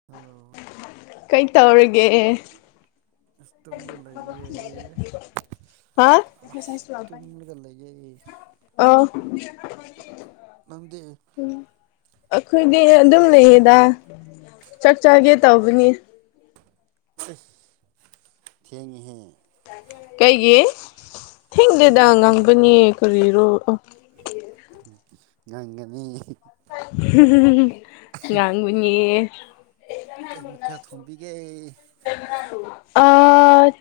[unintelligible] ꯀꯩ ꯇꯧꯔꯤꯒꯦ ꯑꯗꯨꯝ ꯂꯩꯌꯦ ꯍꯥ ꯑꯁ ꯇꯨꯝꯂꯒ ꯂꯩꯌꯦ ꯑꯥꯎ ꯅꯪꯗꯤ ꯎꯝ ꯑꯩꯈꯣꯏꯗꯤ ꯑꯗꯨꯝ ꯂꯩꯌꯦꯗ ꯆꯥꯛ ꯆꯥꯒꯦ ꯇꯧꯕꯅꯤ ꯑꯁ ꯊꯦꯡꯍꯦ ꯀꯩꯒꯤ ꯊꯦꯡꯗꯦꯗ ꯊꯦꯡꯉꯦꯕ ꯉꯥꯡꯕꯅꯦ ꯀꯔꯤꯔꯣ ꯑ ꯉꯒꯅꯤ ꯎ ꯀꯁ ꯃꯊꯦ ꯁꯣꯡꯝꯕꯤꯒꯦ ꯑ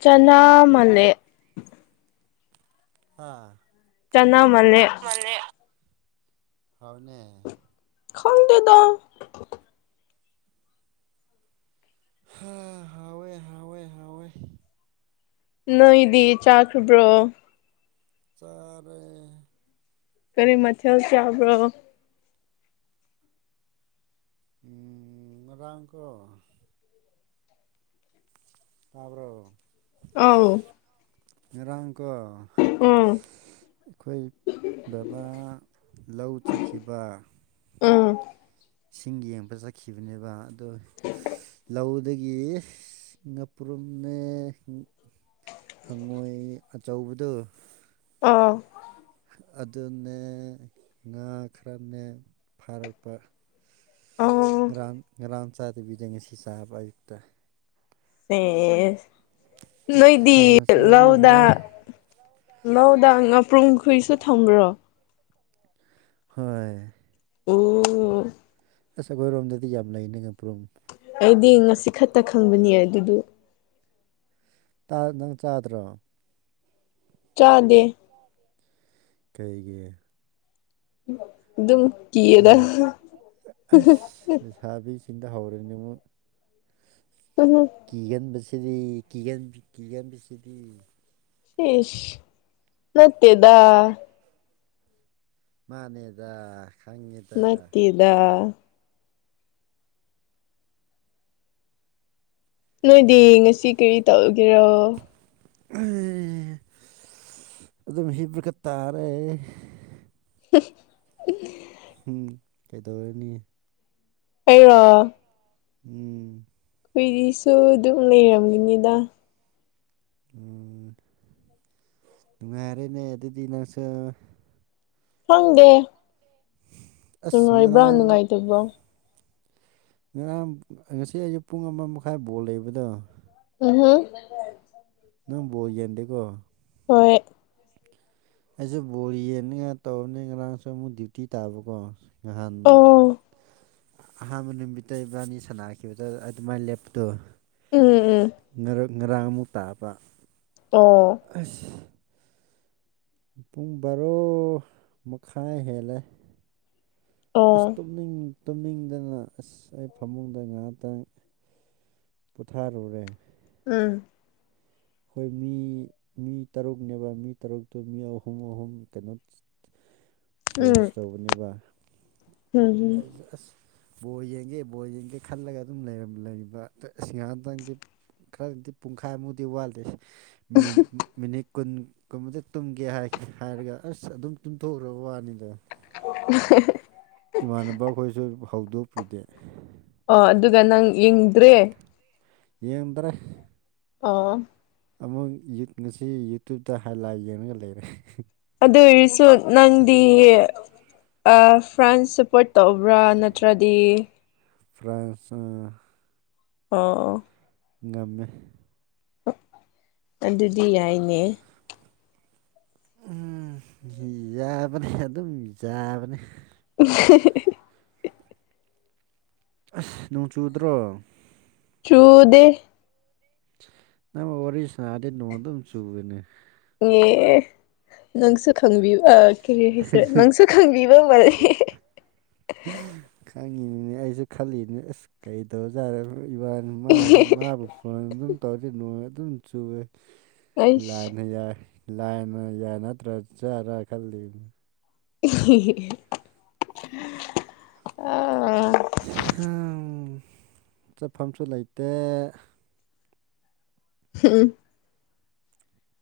ꯆꯅꯥ ꯃꯅꯦ ꯑꯥ ꯇꯅ ꯃꯅꯦ ꯍꯥꯎꯅꯦ ꯈꯪꯇꯦꯗ ꯍꯥ ꯍꯥꯎꯋꯦ ꯍꯥꯎꯋꯦ ꯍꯥꯎꯋꯦ ꯅꯣꯏꯗꯤ ꯆꯥꯈ꯭ꯔꯕ꯭ꯔꯣ ꯆꯥꯔꯦ ꯀꯔꯤ ꯃꯊꯦꯜ ꯆꯥꯕ꯭ꯔꯣ ꯎꯝ ꯉꯔꯥꯡꯀꯣ ꯇꯥꯕ꯭ꯔꯣ ꯑꯥꯎ ꯉꯔꯥꯡꯀꯣ ꯎꯝ ꯑꯩꯈꯣꯏ ꯕꯕꯥ ꯂꯧ ꯆꯠꯈꯤꯕ ꯎꯝ ꯏꯁꯤꯡ ꯌꯦꯡꯕ ꯆꯠꯈꯤꯕꯅꯦꯕ ꯑꯗꯣ ꯂꯧꯗꯒꯤ ꯉꯥꯄ꯭ꯔꯨꯝꯅꯦ ꯍꯪꯉꯣꯏ ꯑꯆꯧꯕꯗꯣ ꯑꯥ ꯑꯗꯨꯅꯦ ꯉꯥ ꯈꯔꯅꯦ ꯐꯥꯔꯛꯄ ꯑꯣ ꯭ꯉꯔꯥꯡ ꯉꯔꯥꯡ ꯆꯥꯗꯕꯤꯗ ꯉꯁꯤ ꯆꯥꯕ ꯑꯌꯨꯛꯇ ꯑꯦ ꯅꯣꯏꯗꯤ ꯍꯥꯎꯅ ꯂꯥꯎꯗ ꯆꯥꯕꯤꯈ꯭ꯔꯦ ꯂꯧꯗꯥ ꯉꯥꯄ꯭ꯔꯨꯝ ꯈꯣꯏꯁꯨ ꯊꯝꯕ꯭ꯔꯣ ꯍꯣꯏ [unintelligible] ꯑꯁ ꯑꯩꯈꯣꯏꯔꯣꯝꯗꯗꯤ ꯌꯥꯝ ꯂꯩꯅꯤ ꯉꯛꯄ꯭ꯔꯨꯝ ꯑꯩꯗꯤ ꯉꯁꯤ ꯈꯛꯇ ꯈꯪꯕꯅꯦ ꯑꯗꯨꯗꯨ ꯅꯪ ꯆꯥꯗ꯭ꯔꯣ ꯆꯥꯗꯦ ꯀꯩꯒꯤ ꯑꯗꯨꯝ ꯀꯤꯔꯒ ꯂꯩꯁꯥꯕꯤ ꯁꯤꯟꯇ ꯍꯥꯎꯔꯦꯅꯦꯉꯣ [unintelligible] ꯀꯤꯒꯟꯕꯁꯤꯗꯤ ꯀꯤꯒ ꯀꯤꯒꯟꯕꯁꯤꯗꯤ ꯢꯁ ꯅꯠꯇꯦꯗ ꯃꯥꯅꯦꯗ ꯈꯪꯉꯦꯗ ꯅꯠꯇꯦꯗ ꯅꯣꯏꯗꯤ ꯉꯁꯤ ꯀꯔꯤ ꯇꯧꯒꯦꯔꯣ ꯑꯗꯨꯝ ꯍꯤꯕꯒ ꯇꯥꯔꯦ [inaudible] ꯎꯝ ꯀꯩꯗꯧꯔꯅꯤ ꯑꯩꯔ ꯎꯝ ꯍꯨꯏꯗꯤꯁꯨ ꯑꯗꯨꯝ ꯂꯩꯔꯝꯃꯤꯅꯤꯗ ꯎ ꯅꯨꯡꯉꯥꯏꯔꯦꯅꯦ ꯑꯗꯨꯗꯤ ꯅꯪꯁꯨ ꯈꯪꯗꯦ ꯑꯁ ꯅꯨꯡꯉꯥꯏꯕ꯭ꯔꯥ ꯉꯔꯥꯡ ꯅꯨꯡꯉꯥꯏꯇꯕ꯭ꯔꯣ ꯉꯔꯥꯡ ꯉꯁꯤ ꯑꯌꯨꯛ ꯄꯨꯡ ꯑꯃ ꯃꯈꯥꯏ ꯕꯣꯜ ꯂꯩꯕꯗꯣ ꯎꯝꯍꯨꯝ ꯅꯪ ꯕꯣꯜ ꯌꯦꯡꯗꯦꯀꯣ ꯍꯣꯏ ꯑꯩꯁꯦ ꯕꯣꯜ ꯌꯦꯡꯅꯤ ꯉꯥꯏ ꯇꯧꯔꯅꯤ ꯉꯔꯥꯡꯁꯨ ꯑꯃꯨꯛ ꯗ꯭ꯌꯨꯇꯤ ꯇꯥꯕꯀꯣ ꯅꯍꯥꯟ ꯑꯣ ꯑꯍꯥꯟꯕ ꯅꯨꯃꯤꯠꯇ ꯏꯕꯥꯅꯤ ꯁꯥꯟꯅꯈꯤꯕꯗ ꯑꯗꯨꯃꯥꯏꯅ ꯂꯦꯞꯇꯣ ꯎꯝ ꯎꯝ ꯎꯝ ꯉ ꯉꯔꯥꯡ ꯑꯃꯨꯛ ꯇꯥꯕ ꯑꯣ ꯑꯁ ꯄꯨꯡ ꯕꯥꯔꯣ ꯃꯈꯥꯏ ꯍꯦꯜꯂꯦ ꯑꯁ ꯑꯣ ꯇꯅꯤꯡ ꯇꯨꯝꯅꯤꯡꯗꯅ ꯑꯁ ꯑꯩ ꯐꯃꯨꯡꯗ ꯉꯥꯏꯍꯥꯛꯇꯪ ꯄꯣꯊꯥꯔꯨꯔꯦ ꯎꯝ ꯑꯩꯈꯣꯏ ꯃꯤ ꯃꯤ ꯇꯔꯨꯛꯅꯦꯕ ꯃꯤ ꯇꯔꯨꯛꯇꯨ ꯃꯤ ꯑꯍꯨꯝ ꯑꯍꯨꯝ ꯀꯩꯅꯣ ꯆꯦꯟꯖ ꯎꯝ ꯇꯧꯕꯅꯦꯕ ꯎꯝ ꯎꯝ ꯑꯥꯏꯖꯁ ꯕꯣꯔ ꯌꯦꯡꯒꯦ ꯕꯣꯔꯜ ꯌꯦꯡꯒꯦ ꯈꯜꯂꯒ ꯑꯗꯨꯝ ꯂꯩꯕ ꯑꯁꯤꯍꯇꯪꯗꯤ ꯈꯔꯗꯤ ꯄꯨꯡꯈꯥꯏꯃꯨꯗꯤ ꯋꯥꯠꯂꯤꯌꯦ ꯃꯤꯅꯤꯠ ꯃꯤꯅꯤꯠ ꯀꯨꯟꯒꯨꯝꯕꯗ ꯇꯨꯝꯒꯦ ꯍꯥꯏꯔꯒ ꯑꯁ ꯑꯗꯨꯝ ꯇꯨꯝꯊꯣꯛꯈꯔꯕ ꯋꯥꯅꯤꯗ ꯍꯦ ꯍꯦ ꯍꯦ ꯏꯃꯥꯟꯅꯕ ꯑꯩꯈꯣꯏꯁꯨ ꯍꯧꯗꯣꯛꯄꯤꯗꯦ ꯑꯣ ꯑꯗꯨꯒ ꯅꯪ ꯌꯦꯡꯗ꯭ꯔꯦ ꯌꯦꯡꯗ꯭ꯔꯦ ꯑꫭ ꯑꯃꯨꯛ ꯉꯁꯤ ꯌꯨꯇꯨꯞꯇ ꯍꯥꯏꯂꯥꯏ ꯌꯦꯡꯉꯒ ꯂꯩꯔꯦ ꯑꯗꯨ ꯑꯣꯏꯔꯁꯨ ꯅꯪꯗꯤ ꯐ꯭ꯔꯥꯟꯁ ꯁꯄꯣꯔꯠ ꯇꯧꯕ꯭ꯔꯥ ꯅꯠꯇ꯭ꯔꯗꯤ ꯐ꯭ꯔꯥꯟꯁ [unintelligible] ꯑꯣ ꯑꯣ ꯉꯝꯃꯦ ꯑꯗꯨꯗꯤ ꯌꯥꯏꯅꯦ ꯎꯝ ꯌꯥꯕꯅꯦ ꯑꯗꯨꯝ ꯌꯥꯕꯅꯦ ꯏꯍꯥ ꯍ ꯑꯁ ꯅꯣꯡ ꯆꯨꯗ꯭ꯔꯣ ꯆꯨꯗꯦ ꯅꯪꯒ ꯋꯥꯔꯤ ꯁꯥꯅꯔꯗꯤ ꯅꯣꯡ ꯑꯗꯨꯝ ꯆꯨꯋꯦꯅꯦ ꯑꯦ ꯅꯪꯁꯨ ꯈꯪꯕꯤꯕ ꯀꯔꯤ ꯍꯥꯏꯁꯔꯥ ꯅꯪꯁꯨ ꯈꯪꯕꯤꯕ ꯃꯥꯟꯂꯤ ꯈꯪꯉꯤꯅꯤꯅꯦ ꯑꯩꯁꯨ ꯈꯜꯂꯤꯅꯦ ꯑꯁ ꯀꯩꯗꯧꯖꯥꯔ ꯏꯕꯥꯅꯤ ꯃꯥꯁꯨ ꯃꯥꯕꯨ ꯐꯣꯟ ꯑꯗꯨꯝ ꯇꯧꯗꯤ ꯅꯣꯡ ꯑꯗꯨꯝ ꯆꯨꯋꯦ ꯑꯩꯁ ꯂꯥꯏꯅ ꯌꯥꯏ ꯂꯥꯏꯅ ꯌꯥꯏ ꯅꯠꯇ꯭ꯔ ꯖꯔ ꯈꯜꯂꯤꯝ [unintelligible] [unintelligible] ꯑꯥ ꯆꯠꯐꯝꯁꯨ ꯂꯩꯇꯦ ꯍꯨꯎꯝ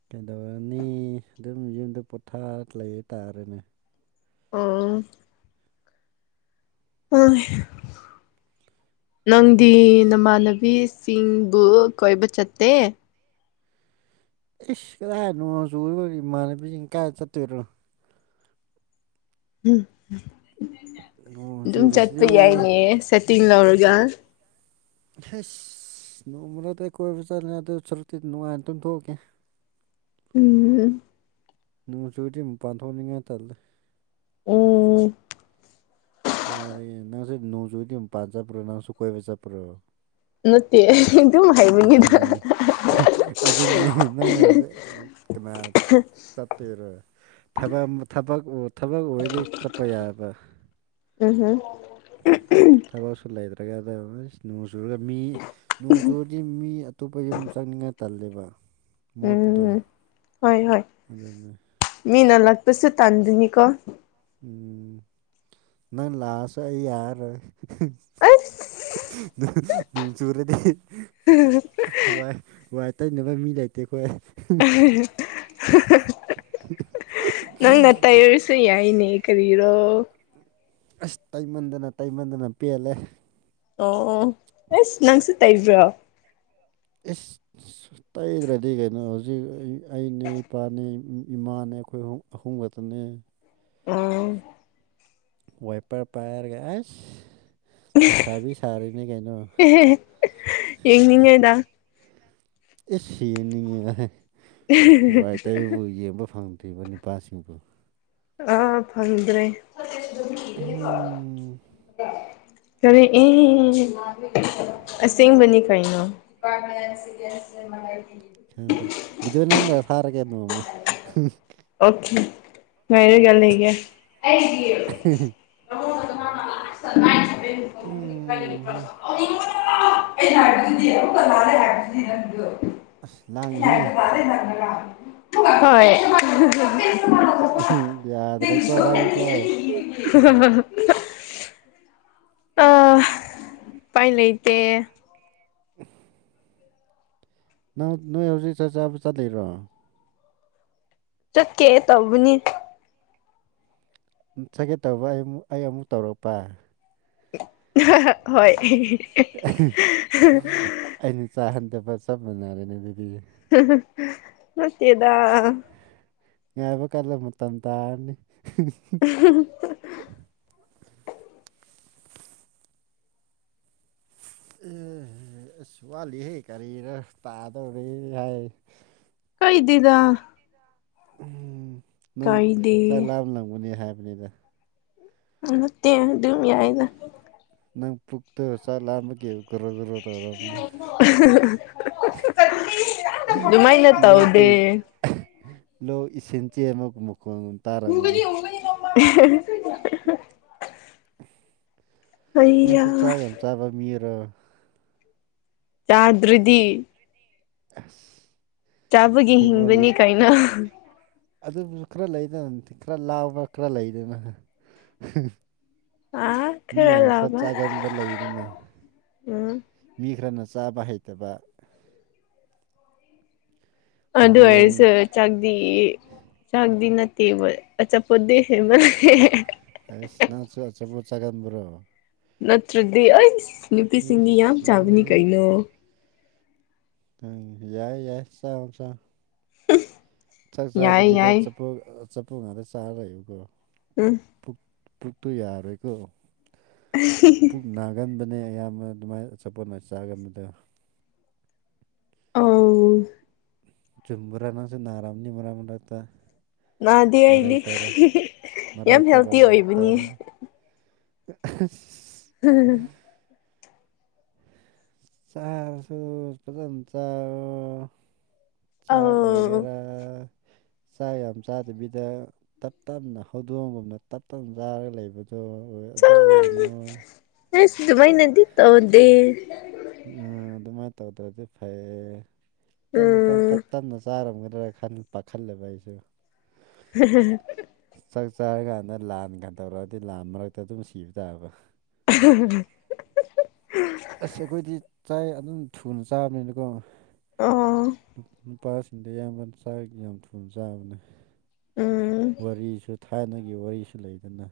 ꯀꯩꯗꯧꯔꯅꯤ ꯑꯗꯨꯝ ꯌꯨꯝꯗ ꯄꯣꯊꯥ ꯂꯩꯇꯥꯥꯔꯅꯦ ꯎꯝ ꯑ ꯅꯪꯗꯤ ꯑꯁ ꯅꯃꯥꯟꯅꯕꯤꯁ ꯆꯤꯡꯕꯨ ꯀꯣꯏꯕ ꯆꯠꯇꯦ ꯑꯩ ꯀꯗꯥꯏ ꯅꯣꯡ ꯆꯨꯕꯗꯨꯗ ꯏꯃꯥꯟꯅꯕꯤꯁꯤꯡ ꯀꯥꯏꯗ ꯆꯠꯇꯣꯏꯔꯣ꯫ ꯎꯝ ꯅꯣꯡ ꯑꯗꯨꯝ ꯆꯠꯄ ꯆꯨꯔꯤꯁꯤꯗꯤ ꯌꯥꯏꯅꯦ ꯁꯦꯠꯇꯤꯡ ꯂꯧꯔꯒ ꯍꯁ ꯅꯣꯡꯃꯅꯗꯤ ꯀꯣꯏꯕ ꯆꯠꯂꯦ ꯑꯗꯨ ꯁꯔꯨꯛꯇꯤ ꯅꯨꯡꯉꯥꯏꯅ ꯇꯨꯝꯊꯣꯛꯀꯦ ꯎꯝ ꯅꯣꯡ ꯆꯨꯔꯗꯤ ꯃꯄꯥꯟꯊꯣꯛꯅꯤꯡꯉꯥꯏ ꯇꯜꯂ‌ꯦ ꯎꯝ ꯀꯌꯥꯔꯦ ꯅꯪꯁꯨ ꯅꯣꯡꯖꯨꯗꯤ ꯃꯄꯥꯟ ꯆꯠꯄ꯭ꯔꯣ ꯅꯪꯁꯨ ꯀꯣꯏꯕ ꯆꯠꯄ꯭ꯔꯣ꯫ ꯅꯠꯇꯦ ꯍꯥꯏꯕꯅꯤꯗ ꯑꯗꯨꯅꯤ ꯑꯗꯨꯅꯤ ꯅꯪ ꯀꯅꯥ꯫ ꯆꯠꯇꫭꯏꯔꯥ ꯊꯕꯛꯃ ꯊꯕꯛ ꯊꯕꯛ ꯑꯣꯏꯗꯤ ꯆꯠꯄ ꯌꯥꯏꯕ ꯎꯝ ꯎꯝ [unintelligible] ꯊꯕꯛꯁꯨ ꯂꯩꯇ꯭ꯔꯒ ꯑꯗꯨ ꯅꯣꯡ ꯆꯨꯔꯒ ꯃꯤ ꯅꯣꯡ ꯆꯨꯔꯗꯤ ꯃꯤ ꯑꯇꯣꯞꯄ ꯌꯨꯝ ꯆꯪꯅꯤꯡꯉꯥꯏ ꯇꯜꯂꯦꯕ꯫ ꯃꯣꯠꯄꯗꯣ ꯎꯝ ꯍꯣꯏ ꯍꯣꯏ ꯑꯗꯨꯅꯦ ꯃꯤꯅ ꯂꯥꯛꯄꯁꯨ ꯇꯥꯟꯗꯣꯏꯅꯤꯀꯣ ꯎꯝ ꯅꯪ ꯂꯥꯛꯑꯁꯨ ꯑꯩ ꯌꯥꯔꯔꯣꯏ ꯑꯁ ꯅꯣꯡ ꯆꯨꯔꯗꯤ꯫ [unintelligible] ꯋꯥꯏ ꯋꯥꯏ ꯇꯩꯅꯕ ꯃꯤ ꯂꯩꯇꯦ ꯑꯩꯈꯣꯏ [unintelligible] ꯅꯪꯅ ꯇꯩꯔꯁꯨ ꯌꯥꯏꯅꯦ ꯀꯔꯤꯔꯣ ꯑꯁ ꯇꯩꯃꯟꯗꯅ ꯇꯩꯃꯟꯗꯅ ꯄꯦꯜꯂꯦ ꯑꯣ ꯑꯣ ꯑꯦꯁ ꯅꯪꯁꯨ ꯇꯩꯕ꯭ꯔꯣ ꯏꯁ ꯇꯩꯗ꯭ꯔꯗꯤ ꯀꯩꯅꯣ ꯍꯧꯖꯤꯛ ꯑꯅꯦ ꯏꯄꯥꯅꯦ ꯏꯃꯥꯅꯦ ꯑꯩꯈꯣꯏ ꯑꯍꯨꯝ ꯑꯍꯨꯝꯈꯛꯇꯅꯦ ꯎꯝ ꯋꯥꯏꯄꯔ ꯄꯔ ꯑꯩꯁ ꯌꯦꯡꯅꯤꯡꯉꯦꯗ ꯏꯁ ꯌꯦꯡꯅꯤꯡꯉꯦꯗ ꯑꯩ ꯋꯥꯏ ꯇꯩꯕꯨ ꯌꯦꯡꯕ ꯐꯪꯗ꯭ꯔꯤꯕ ꯅꯨꯄꯥꯁꯤꯡꯕꯨ ꯑꯥ ꯐꯪꯗ꯭ꯔꯦ ꯎꯝ ꯀꯔꯤ ꯏ ꯑꯁꯦꯡꯕꯅꯤ ꯀꯩꯅꯣ꯫ [unintelligible] ꯈꯪꯗꯔꯦ ꯕꯤꯗꯑꯣ ꯅꯝꯔꯒ ꯊꯥꯔꯒꯦ ꯑꯗꯨꯝ꯫ ꯑꯣꯀꯦ ꯉꯥꯏꯔꯒ ꯂꯩꯌꯦ꯫ ꯎꯝ ꯑꯁ ꯂꯥꯡꯉꯤꯍꯦ [unintelligible] [unintelligible] ꯍꯣꯏ [unintelligible] ꯌꯥꯗ꯭ꯔꯦꯀꯣ ꯅꯪꯀꯣ [unintelligible] ꯑ ꯎꯄꯥꯏ ꯂꯩꯇꯦ꯫ ꯑ [unintelligible] ꯅꯪ ꯅꯣꯏ ꯍꯧꯖꯤꯛ ꯆꯆꯥꯕ ꯆꯠꯂꯤꯔꯣ ꯆꯠꯀꯦ ꯇꯧꯕꯅꯤ꯫ ꯆꯠꯒꯦ ꯇꯧꯕ ꯑꯩꯛ ꯑꯩ ꯑꯃꯨꯛ ꯇꯧꯔꯛꯄ ꯍꯣꯏ ꯑꯩꯅ ꯆꯥꯍꯟꯗꯕ ꯆꯞ ꯃꯥꯟꯅꯔꯦꯅꯦ ꯑꯗꯨꯗꯤ ꯅꯠꯇꯦꯗ ꯉꯥꯏꯕ ꯀꯜꯂ ꯃꯇꯝ ꯇꯥꯔꯅꯤ ꯎ [unintelligible] ꯑꯦ ꯋꯥꯠꯂꯤꯍꯩ ꯀꯔꯤꯅ ꯇꯥꯗꯧꯔꯤ ꯍꯥꯏ ꯀꯩꯗꯦꯗ꯫ ꯅꯪ ꯀꯥꯏꯗꯦ ꯆꯥꯛ ꯂꯥꯝ ꯂꯝꯒꯅꯤ ꯍꯥꯏꯕꯅꯤꯗ꯫ ꯅꯠꯇꯦ ꯑꯗꯨꯝ ꯌꯥꯌꯦꯅ꯫ ꯅꯪ ꯄꯨꯛꯇ ꯆꯥꯛ ꯂꯥꯝꯕꯒꯤ꯫ ꯒꯣꯔꯣ ꯒꯣꯔꯣ ꯇꯧꯔꯝꯅꯤ ꯑꯗꯨꯃꯥꯏꯅ ꯇꯧꯗꯦ꯫ ꯂꯣꯛꯇꯩ ꯂꯣꯛ ꯏꯁꯤꯡ ꯆ‌ꯦꯟꯕꯒꯤ ꯃꯈꫭꯜ ꯎꯕꯅꯤ ꯎꯕꯅꯤ꯫ ꯅꯪꯁꯨ ꯆꯥ ꯌꯥꯝ ꯆꯥꯕ ꯃꯤꯔꯣ ꯆꯥꯗ꯭ꯔꯗꯤ꯫ ꯑꯁ꯫ ꯆꯥꯕꯒꯤ ꯍꯤꯡꯕꯅꯤ ꯀꯩꯅꯣ꯫ ꯑꯗꯨꯕꯨꯁꯨ ꯈꯔ ꯂꯩꯗꯅ ꯈꯔ ꯂꯥꯎꯕ꯭ꯔ ꯈꯔ ꯂꯩꯗꯅ꯫ ꯑꯥ ꯃꯤ ꯌꯥꯝ ꯈꯔ ꯂꯥꯕ ꯆꯥꯒꯟꯕ ꯂꯩꯗꯅ ꯎꯝ꯫ ꯃꯤ ꯈꯔꯅ ꯆꯥꯕ ꯍꯩꯇꯕ ꯑꯗꯨ ꯍꯧꯗꯣꯡ ꯑꯣꯏꯁꯨ ꯆꯥꯛꯗꯤ ꯆꯥꯛꯗꯤ ꯅꯠꯇꯦꯕ ꯑꯆꯥꯄꯣꯠꯇ ꯍꯦꯟꯕ ꯍꯦꯍꯦ ꯑꯦꯁ ꯅꯪꯁꯨ ꯑꯆꯥꯄꫭꯠ ꯆꯥꯒꯥꯟꯕ꯭ꯔꯣ ꯅꯠꯇ꯭ꯔꯗꯤ ꯑꯩꯁ ꯅꯨꯄꯤꯁꯤꯡꯗꯤ ꯌꯥꯝ ꯏꯁ ꯆꯥꯕꯅꯤ ꯂꯣꯏꯔꯦꯍꯦ ꯀꯩꯅꯣ꯫ ꯑꯪ ꯌꯥꯏ ꯌꯥꯏ ꯆꯥꯔꫭ ꯆꯥꯔꫭ ꯆꯥꯛ ꯆꯥꯗ ꯌꯥꯏ ꯕꯤꯗ ꯌꯥꯏ ꯑꯆꯥꯄꯣꯠ ꯑꯆꯥꯄꯣꯠ ꯉꯥꯛꯇ ꯆꯥꯔꯂꯩꯌꯨꯀꯣ꯫ ꯎꯝ꯫ ꯄꯨ ꯄꯨꯛꯇꯨ ꯌꯥꯔꯣꯢꯀꯣ ꯑ ꯍꯍ [unintelligible] ꯄꯨꯛ ꯅꯥꯒꯟꯕꯅꯦ ꯑꯌꯥꯝꯕ ꯑꯗꯨꯃꯥꯏꯅ ꯑꯆꯥꯄꯣꯠ ꯑꯣꯏꯅ ꯆꯥꯒꯟꯕꯗꯣ ꯑꯥ ꯆꯨꯨꯝꯕꯔ ꯅꯡꯁꯨ ꯅꯥꯔꯝꯅꯤ ꯃꯔꯛ ꯃꯔꯛꯇ ꯅꯥꯗꯦ ꯃꯔꯥꯏ ꯑꯩꯗꯤ ꯇꯧꯔ ꯃꯔꯥꯏ ꯌꯥꯝ ꯇꯧꯔ ꯍꯦꯜꯇꯤ ꯑꯣꯏꯕꯅꯤ ꯇꯧꯔ [inaudible] [inaudible] [unintelligible] ꯆꯥꯁꯨ ꯐꯖꯅ ꯆꯥꯔꯣ ꯆꯥ ꯑꯧ ꯑꯣꯏꯒꯦꯔꯥ ꯆꯥꯛ ꯌꯥꯝ ꯆꯥꯗꯕꯤꯗ ꯇꯞ ꯇꯞꯅ ꯍꯧꯗꯣꯡꯒꯨꯝꯅ ꯇꯞ ꯇꯞꯅ ꯆꯥꯔꯒ ꯂꯩꯕ ꯑꯣ ꯑꯗꯨ ꯑꯣꯏꯒꯅꯨ ꯑꯦꯁ ꯑꯗꯨꯃꯥꯏꯅꯗꯤ ꯇꯧꯗꯦ ꯑ ꯑꯗꯨꯃꯥꯏꯅ ꯇꯧꯗ꯭ꯔꯗꯤ ꯐꯩꯌꯦ ꯈꯤꯇꯪ ꯈꯤꯇꯪ ꯇꯞ ꯎꯝ ꯇꯞꯅ ꯆꯥꯔꯝꯒꯗ꯭ꯔꯥ ꯈꯟꯕ ꯄꯥꯈꯠꯂꯦꯕ ꯑꯩꯁꯨ ꯎ [unintelligible] ꯆꯥꯛ ꯆꯥꯔꯀꯥꯟꯗ ꯂꯥꯟ ꯀꯥꯟ ꯇꯧꯔꯛꯑꯗꯤ ꯂꯥꯟ ꯃꯔꯛꯇ ꯑꯗꯨꯝ ꯁꯤꯕ ꯇꯥꯕ [unintelligible] ꯑꯁ ꯑꯩꯈꯣꯏꯗꯤ ꯆꯥꯏ ꯑꯗꯨꯝ ꯊꯨꯅ ꯆꯥꯕꯅꯤꯅꯀꯣ ꯑꯣ ꯅꯨꯄꯥꯁꯤꯡꯗꯤ ꯌꯥꯝꯉꯟꯅ ꯆꯥꯛ ꯌꯥꯝ ꯊꯨꯝ ꯆꯥꯕꯅꯦ ꯎꯝ ꯋꯥꯔꯤꯁꯨ ꯊꯥꯏꯅꯒꯤ ꯋꯥꯔꯤꯁꯨ ꯂꯩꯕꯅꯦ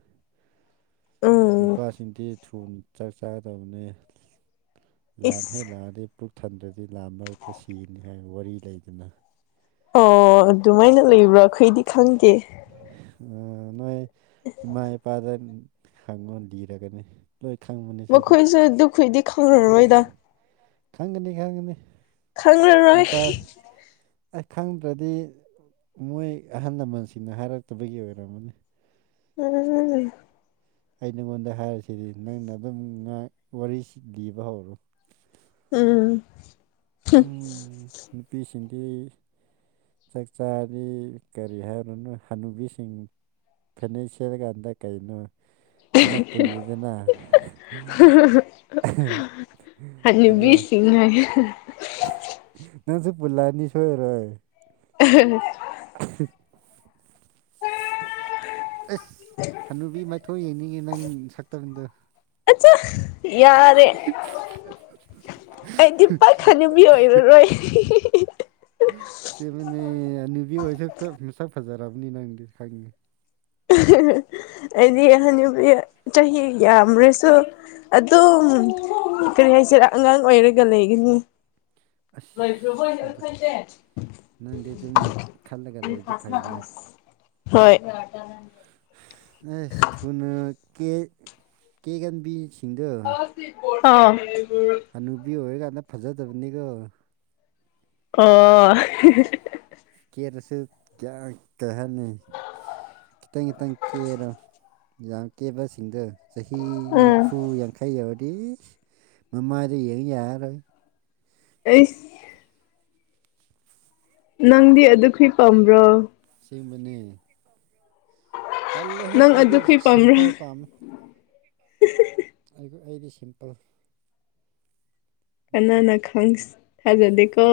ꯎꯝ ꯅꯨꯄꯥꯁꯤꯡꯗꯤ ꯊꯨꯅ ꯆꯥꯛ ꯆꯥꯒꯗꯕꯅꯦ ꯂꯥꯟꯍꯦ ꯏꯁ ꯂꯥꯛꯑꯗꯤ ꯄꯨꯛ ꯊꯟꯗ꯭ꯔꯗꯤ ꯂꯥ ꯃꯔꯛꯇ ꯁꯤꯅꯤ ꯍꯥꯏꯕ ꯋꯥꯔꯤ ꯂꯩꯗꯅ ꯑꯣ ꯑꯗꯨꯃꯥꯏꯅ ꯎꯏꯕꯔ ꯑꯩꯈꯣꯏꯘꯤ ꯈꯪꯗꯦ ꯑ ꯅꯣꯏ ꯏꯃꯥ ꯏꯄꯥꯗ ꯍꯪꯉꯣ ꯂꯤꯔꯒꯅꯤ ꯂꯣꯏꯈꯪꯕꯅꯦ ꯃꯈꯣꯏꯁꯨ ꯑꯗꯨꯈꯣꯏꯗꯤ ꯈꯪꯉꯔꯣꯏꯗ ꯈꯪꯒꯅꯤ ꯈꯪꯒꯅꯤ ꯈꯪꯔꯔꯣꯏ ꯅꯨꯄꯥ ꯑꯩ ꯈꯪꯗ꯭ꯔꯗꯤ ꯃꯣꯏ ꯑꯍꯜ ꯂꯃꯟꯁꯤꯡꯅ ꯍꯥꯏꯔꯛꯇꯕꯒꯤ ꯑꯣꯏꯔꯝꯃꯅꯤ [unintelligible] ꯑꯩ ꯅꯉꯣꯟꯗ ꯍꯥꯏꯔꯤꯁꯤꯗꯤ ꯅꯪꯅ ꯑꯗꯨꯝ ꯉꯍ ꯋꯥꯔꯤꯁꯤ ꯂꯤꯕ ꯍꯧꯔꯣ ꯎꯝ ꯅꯨꯄꯤꯁꯤꯡꯗꯤ ꯆꯛꯆꯥꯗꯤ ꯀꯔꯤ ꯍꯥꯏꯔꯨꯅꯨ ꯍꯅꯨꯕꯤꯁꯤꯡ ꯐꯥꯏꯅꯥꯟꯁꯤꯌꯦꯜ ꯀꯥꯟꯗ ꯀꯩꯅꯣ ꯑꯃ ꯄꯨꯜꯂꯤꯗꯅ ꯑꯗꯨ ꯍꯅꯨꯕꯤꯁꯤꯡ ꯍꯥꯏ ꯅꯪꯁꯨ ꯄꯨꯂꯥꯅꯤ ꯁꯣꯏꯔꯣꯏ [unintelligible] [unintelligible] [unintelligible] [unintelligible] ꯑꯁ ꯍꯅꯨꯕꯤ ꯃꯥꯏꯊꯣꯡ ꯌꯦꯡꯅꯤꯡꯉꯦ ꯅꯪ ꯁꯛꯇꯝꯗꯣ ꯑꯆꯥ ꯌꯥꯔꯦ ꯑꯩꯗꯤ ꯄꯥꯛ ꯍꯅꯨꯕꯤ ꯑꯣꯏꯔꯔꯣꯏ ꯍꯣꯏ [unintelligible] ꯅꯪꯁꯤꯕꯅꯦ ꯍꯅꯨꯕꯤ ꯑꯣꯏꯔꯁꯨ ꯃꯁꯛ ꯐꯖꯔꯕꯅꯤ ꯅꯪꯗꯤ ꯈꯪꯉꯤ ꯑꯩꯗꯤ ꯍꯅꯨꯕꯤ ꯆꯍꯤ ꯌꯥꯝ꯭ꯔꯁꯨ ꯑꯗꯨꯝ ꯀꯔꯤ ꯍꯥꯏꯁꯔ ꯑꯉꯥꯡ ꯑꯣꯏꯔꯒ ꯂꯩꯒꯅꯤ ꯂꯣꯏꯕ꯭ꯔꯕꯩ ꯑꯁ ꯑꯗꯨ ꯑꯩꯈꯁꯦ [inaudible] ꯅꯪꯗꯤ ꯑꯗꯨꯝ ꯈꯜꯂꯒ ꯂꯩꯗꯣ ꯐꯩꯅꯦ ꯑꯩꯈꯣꯏꯁꯦ ꯍꯣꯏ ꯑꯦꯁ ꯊꯨꯅ ꯀꯦ ꯀꯦꯒꯟꯕꯤꯁꯤꯡꯗꯣ ꯑ [unintelligible] ꯍꯅꯨꯕꯤ ꯑꯣꯏꯔꯀꯥꯟꯗ ꯐꯖꯗꯕꯅꯤꯀꯣ ꯑꯣ [unintelligible] ꯀꯦꯔꯁꯨ [inaudible] ꯀꯩ ꯍꯥꯏꯅꯤ ꯈꯤꯇꯪ ꯈꯤꯇꯪ ꯀꯦꯔꯣ ꯌꯥꯝ ꯀꯦꯕꯁꯤꯡꯗꯣ ꯆꯍꯤ ꯅꯤꯐꯨ ꯌꯥꯡꯈꯩ ꯌꯧꯔꯗꯤ ꯏꯁ ꯃꯃꯥꯏꯗꯣ ꯌꯦꯡ ꯌꯥꯔꯔꯣꯏ ꯑꯩꯁ [inaudible] ꯅꯪꯗꯤ ꯑꯗꯨꯈꯨꯏ ꯄꯥꯝꯕ꯭ꯔꯣ ꯑꯁꯦꯡꯕꯅꯦ ꯇꯜꯂꯦꯍꯦ ꯅꯪ ꯍꯥꯏꯗꯤ ꯑꯗꯨꯈꯣꯏ ꯄꯥꯝꯕ꯭ꯔꯣ ꯁꯤꯝꯄꯜ ꯄꯥꯝꯃꯦ ꯑꯩ ꯑꯩꯗꯤ ꯁꯤꯝꯄꯜ ꯀꯅꯥꯅ ꯈꯪ ꯊꯥꯖꯗꯦꯀꯣ